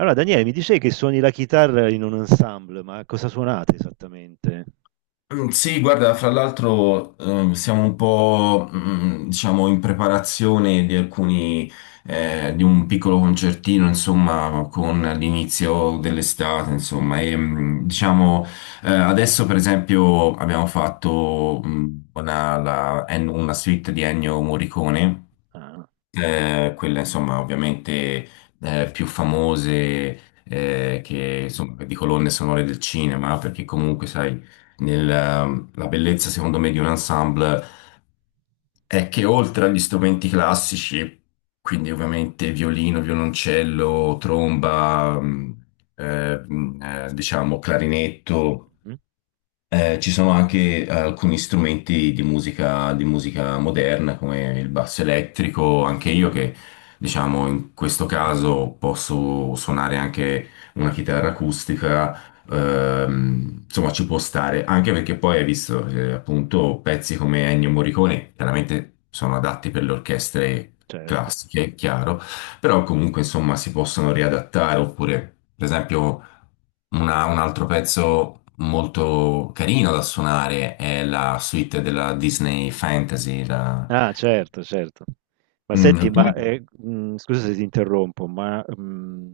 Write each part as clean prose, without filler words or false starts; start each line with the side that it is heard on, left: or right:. right: Allora, Daniele, mi dicevi che suoni la chitarra in un ensemble, ma cosa suonate esattamente?
left: Sì, guarda, fra l'altro siamo un po', diciamo, in preparazione di di un piccolo concertino, insomma, con l'inizio dell'estate, insomma, e diciamo, adesso per esempio abbiamo fatto una suite di Ennio Morricone,
right: Ah,
left: quelle insomma ovviamente più famose, che insomma di colonne sonore del cinema, perché comunque sai la bellezza secondo me di un ensemble è che oltre agli strumenti classici, quindi ovviamente violino, violoncello, tromba eh, mh, diciamo clarinetto,
right: mm,
left: ci sono anche alcuni strumenti di musica moderna, come il basso elettrico, anche io che diciamo in questo caso posso suonare anche una chitarra acustica, insomma ci può stare, anche perché poi hai visto, appunto pezzi come Ennio Morricone, chiaramente sono adatti per le orchestre
right: certo.
left: classiche, chiaro, però comunque insomma si possono riadattare, oppure per esempio... Un altro pezzo molto carino da suonare è la suite della Disney Fantasy.
right: Ah, certo, certo. Ma senti,
left: No.
right: ma scusa se ti interrompo,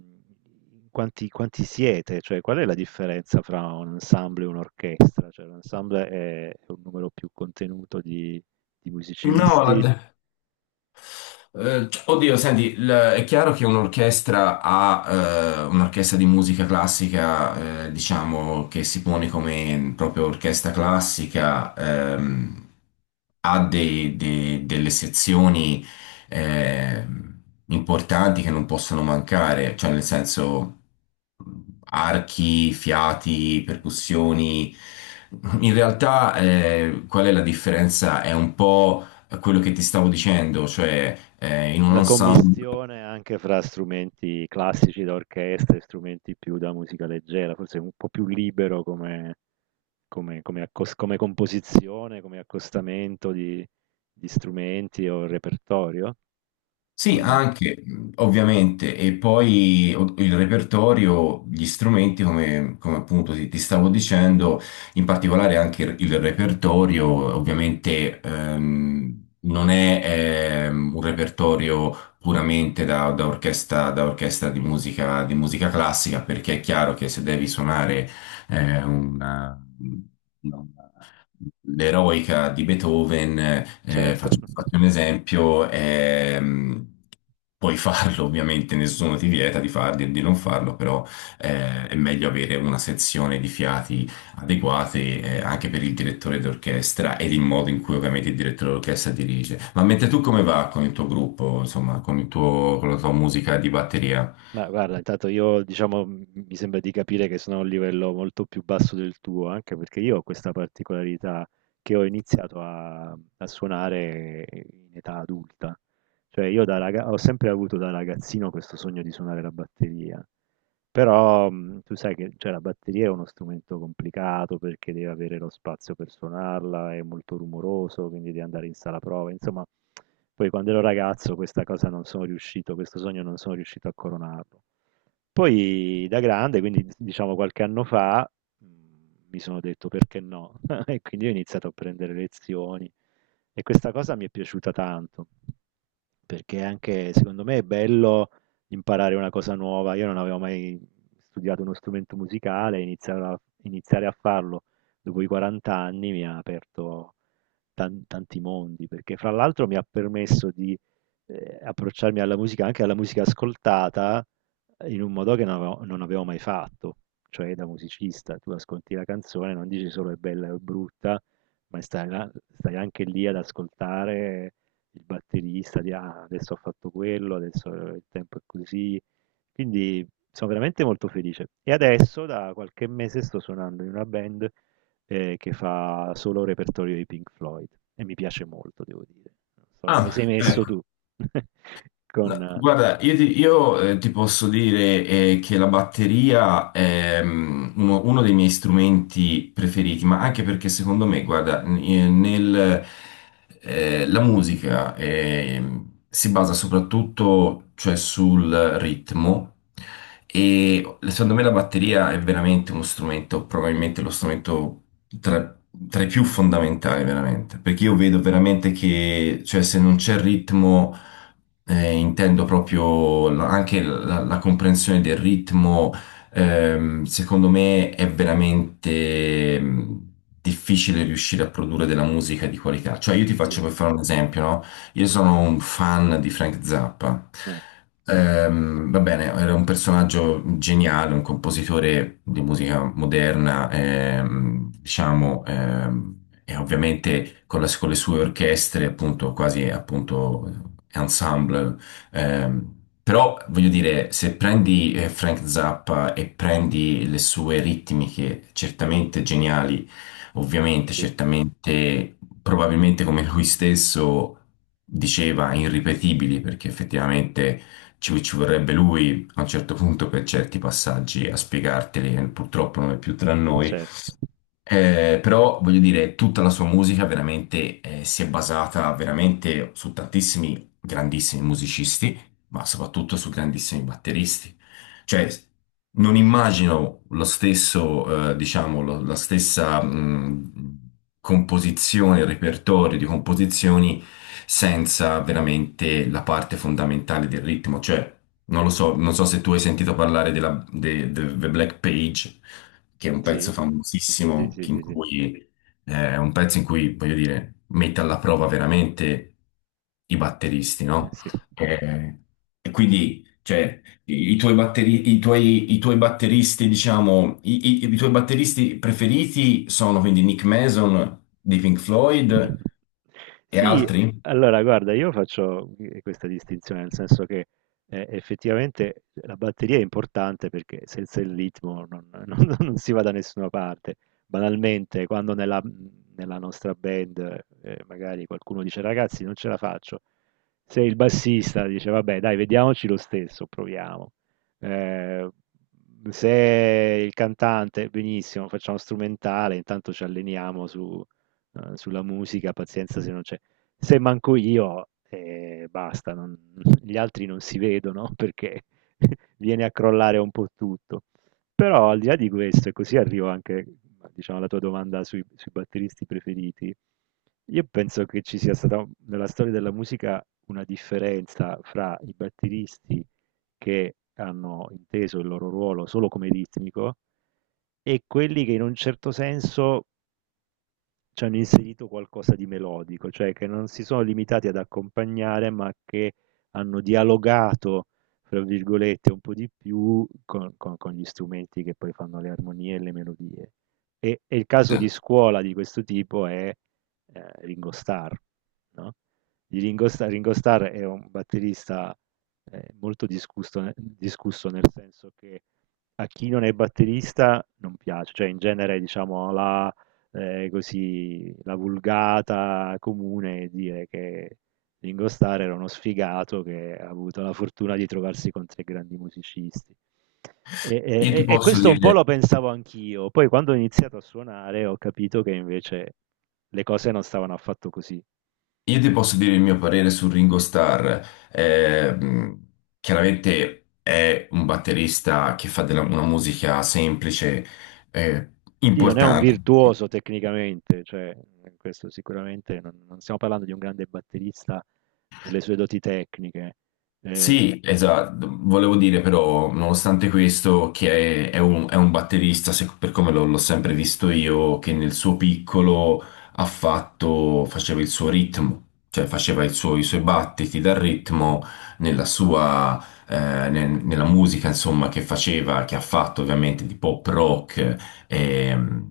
right: quanti siete? Cioè, qual è la differenza fra un ensemble e un'orchestra? Cioè, l'ensemble è un numero più contenuto di
left: No,
right: musicisti?
left: la- oddio, senti, è chiaro che un'orchestra di musica classica, diciamo, che si pone come proprio orchestra classica, ha delle sezioni ehm, importanti che non possono mancare, cioè nel senso mh, archi, fiati,
right: Mm-hmm.
left: percussioni. In realtà, qual è la differenza? È un po' a quello che ti stavo dicendo, cioè in un
right: La
left: ensemble.
right: commistione anche fra strumenti classici da orchestra e strumenti più da musica leggera, forse un po' più libero come come come accos come composizione, come accostamento di strumenti o repertorio? O
left: Sì,
right: no?
left: anche ovviamente, e poi il repertorio, gli strumenti, come, appunto ti stavo dicendo, in particolare anche il repertorio, ovviamente non è un repertorio puramente da orchestra di musica classica, perché è chiaro che se devi suonare eh, una, l'eroica di Beethoven, eh,
right: Certo.
left: faccio, faccio un esempio, puoi farlo ovviamente, nessuno ti vieta di farlo e di non farlo, però è meglio avere una sezione di fiati adeguate, anche per il direttore d'orchestra ed il modo in cui ovviamente il direttore d'orchestra dirige. Ma mentre tu come va con il tuo gruppo, insomma, con con la tua musica di batteria?
right: Ma guarda, intanto io diciamo mi sembra di capire che sono a un livello molto più basso del tuo, anche perché io ho questa particolarità che ho iniziato a suonare in età adulta. Cioè io ho sempre avuto da ragazzino questo sogno di suonare la batteria, però tu sai che, cioè, la batteria è uno strumento complicato perché deve avere lo spazio per suonarla, è molto rumoroso, quindi devi andare in sala prova, insomma, poi quando ero ragazzo questa cosa non sono riuscito, questo sogno non sono riuscito a coronarlo. Poi da grande, quindi diciamo qualche anno fa, mh, mi sono detto perché no? E quindi ho iniziato a prendere lezioni e questa cosa mi è piaciuta tanto, perché anche secondo me è bello imparare una cosa nuova. Io non avevo mai studiato uno strumento musicale, iniziare a farlo dopo i 40 anni mi ha aperto tanti mondi, perché fra l'altro mi ha permesso di approcciarmi alla musica, anche alla musica ascoltata, in un modo che non avevo mai fatto, cioè da musicista. Tu ascolti la canzone, non dici solo è bella o è brutta, ma stai anche lì ad ascoltare il batterista, di "Ah, adesso ho fatto quello, adesso il tempo è così." Quindi sono veramente molto felice. E adesso da qualche mese sto suonando in una band che fa solo repertorio di Pink Floyd e mi piace molto, devo dire. Non so come
left: Ah,
right: sei messo
left: ecco.
right: tu. Con
left: No, guarda, io ti posso dire che la batteria è uno dei miei strumenti preferiti, ma anche perché secondo me, guarda, la musica si basa soprattutto, cioè, sul ritmo, e secondo me la batteria è veramente uno strumento, probabilmente lo strumento tra, tra i più fondamentali, veramente, perché io vedo veramente che, cioè, se non c'è ritmo, intendo proprio anche la comprensione del ritmo, secondo me è veramente... difficile riuscire a produrre della musica di qualità. Cioè, io ti
right: sì,
left: faccio per fare un esempio, no? Io sono un fan di Frank Zappa.
right: eh,
left: Va bene, era un personaggio geniale, un compositore di musica moderna, diciamo, e ovviamente con le sue orchestre, appunto, quasi appunto ensemble. ehm, Però voglio dire, se prendi Frank Zappa e prendi le sue ritmiche certamente geniali. Ovviamente,
right: sì,
left: certamente, probabilmente come lui stesso diceva, irripetibili, perché effettivamente ci vorrebbe lui a un certo punto per certi passaggi a spiegarteli, e purtroppo non è più tra noi.
right: cer
left: Però voglio dire, tutta la sua musica veramente si è basata veramente su tantissimi grandissimi musicisti, ma soprattutto su grandissimi batteristi. Cioè, non immagino lo stesso, diciamo, la stessa composizione, il repertorio di composizioni senza veramente la parte fondamentale del ritmo. Cioè, non lo so, non so se tu hai sentito parlare del The Black Page, che è un pezzo
right: sì, sì,
left: famosissimo,
right: sì,
left: in
right: sì, sì,
left: cui, è un pezzo in cui, voglio dire, mette alla prova veramente i batteristi,
right: eh
left: no?
right: sì.
left: Eh, e quindi, cioè, i tuoi batteristi, diciamo, i tuoi batteristi preferiti sono quindi Nick Mason di Pink Floyd e
right: Sì,
left: altri?
right: allora guarda, io faccio questa distinzione, nel senso che effettivamente la batteria è importante perché senza il ritmo non, non si va da nessuna parte. Banalmente, quando nella nostra band magari qualcuno dice ragazzi non ce la faccio, se il bassista dice vabbè dai vediamoci lo stesso, proviamo. Eh, se il cantante, benissimo, facciamo strumentale, intanto ci alleniamo su sulla musica, pazienza se non c'è. Se manco io, basta, non gli altri non si vedono perché viene a crollare un po' tutto. Però al di là di questo, e così arrivo anche, diciamo, alla tua domanda sui batteristi preferiti, io penso che ci sia stata nella storia della musica una differenza fra i batteristi che hanno inteso il loro ruolo solo come ritmico e quelli che in un certo senso ci hanno inserito qualcosa di melodico, cioè che non si sono limitati ad accompagnare, ma che hanno dialogato, fra virgolette, un po' di più con, con gli strumenti che poi fanno le armonie e le melodie. E il caso di
left: Esatto.
right: scuola di questo tipo è Ringo Starr, no? Di Ringo Starr, Ringo Starr è un batterista molto discusso, discusso nel senso che a chi non è batterista non piace, cioè in genere diciamo così, la vulgata comune è dire che Ringo Starr era uno sfigato che ha avuto la fortuna di trovarsi con tre grandi musicisti. E, e-
left: Io
right: e-
left: ti
right: e
left: posso
right: questo un po'
left: dire
right: lo pensavo anch'io, poi quando ho iniziato a suonare ho capito che invece le cose non stavano affatto così.
left: Io ti posso dire il mio parere su Ringo Starr. Eh, mh, Chiaramente è un batterista che fa una musica semplice, eh,
right: Sì, non è un
left: importante.
right: virtuoso tecnicamente, cioè, questo sicuramente non stiamo parlando di un grande batterista per le sue doti tecniche. Ehm,
left: Sì, esatto, volevo dire però, nonostante questo, che è un batterista, per come l'ho sempre visto io, che nel suo piccolo ha fatto, faceva il suo ritmo, cioè faceva i suoi battiti dal ritmo nella sua, nella musica, insomma, che faceva, che ha fatto ovviamente di pop rock. ehm,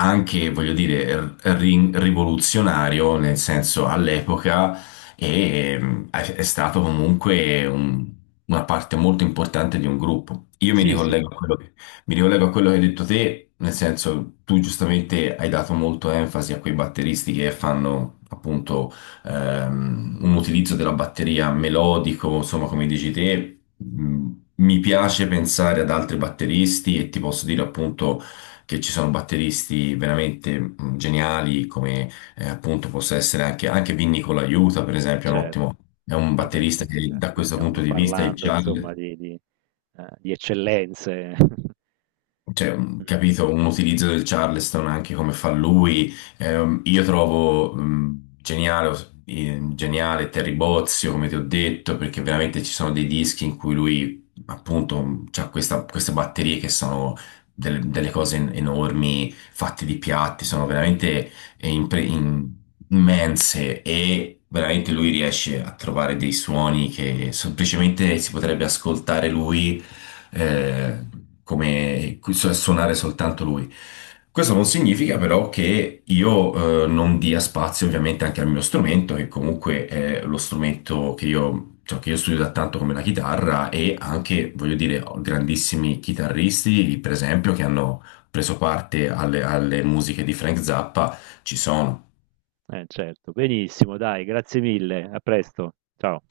left: Anche, voglio dire, rivoluzionario, nel senso all'epoca, è stato comunque una parte molto importante di un gruppo. Io mi
right: sì, sì,
left: ricollego a quello che, Mi ricollego a quello che hai detto te, nel senso tu giustamente hai dato molto enfasi a quei batteristi che fanno appunto un utilizzo della batteria melodico, insomma, come dici te. Mi piace pensare ad altri batteristi, e ti posso dire appunto che ci sono batteristi veramente geniali, come appunto possa essere anche, anche Vinny Colaiuta, per esempio, è un
right: certo.
left: ottimo, è un
right: Vabbè,
left: batterista
right: sì, sì,
left: che da
right: qui
left: questo punto
right: stiamo
left: di vista, il
right: parlando insomma
left: Charlie.
right: di di eccellenze.
left: Cioè,
right: Mh,
left: capito, un utilizzo del Charleston anche come fa lui. Io trovo geniale Terry Bozzio, come ti ho detto, perché veramente ci sono dei dischi in cui lui, appunto, ha queste batterie che sono delle cose enormi, fatte di piatti, sono veramente eh, impre- in- immense, e veramente lui riesce a trovare dei suoni che semplicemente si potrebbe ascoltare lui
right: mh,
left: eh, come suonare soltanto lui. Questo non significa però che io non dia spazio ovviamente anche al mio strumento, che comunque è lo strumento che che io studio da tanto, come la chitarra, e anche, voglio dire, ho grandissimi chitarristi, per esempio, che hanno preso parte alle musiche di Frank Zappa, ci sono.
right: eh certo. Benissimo dai, grazie mille, a presto. Ciao.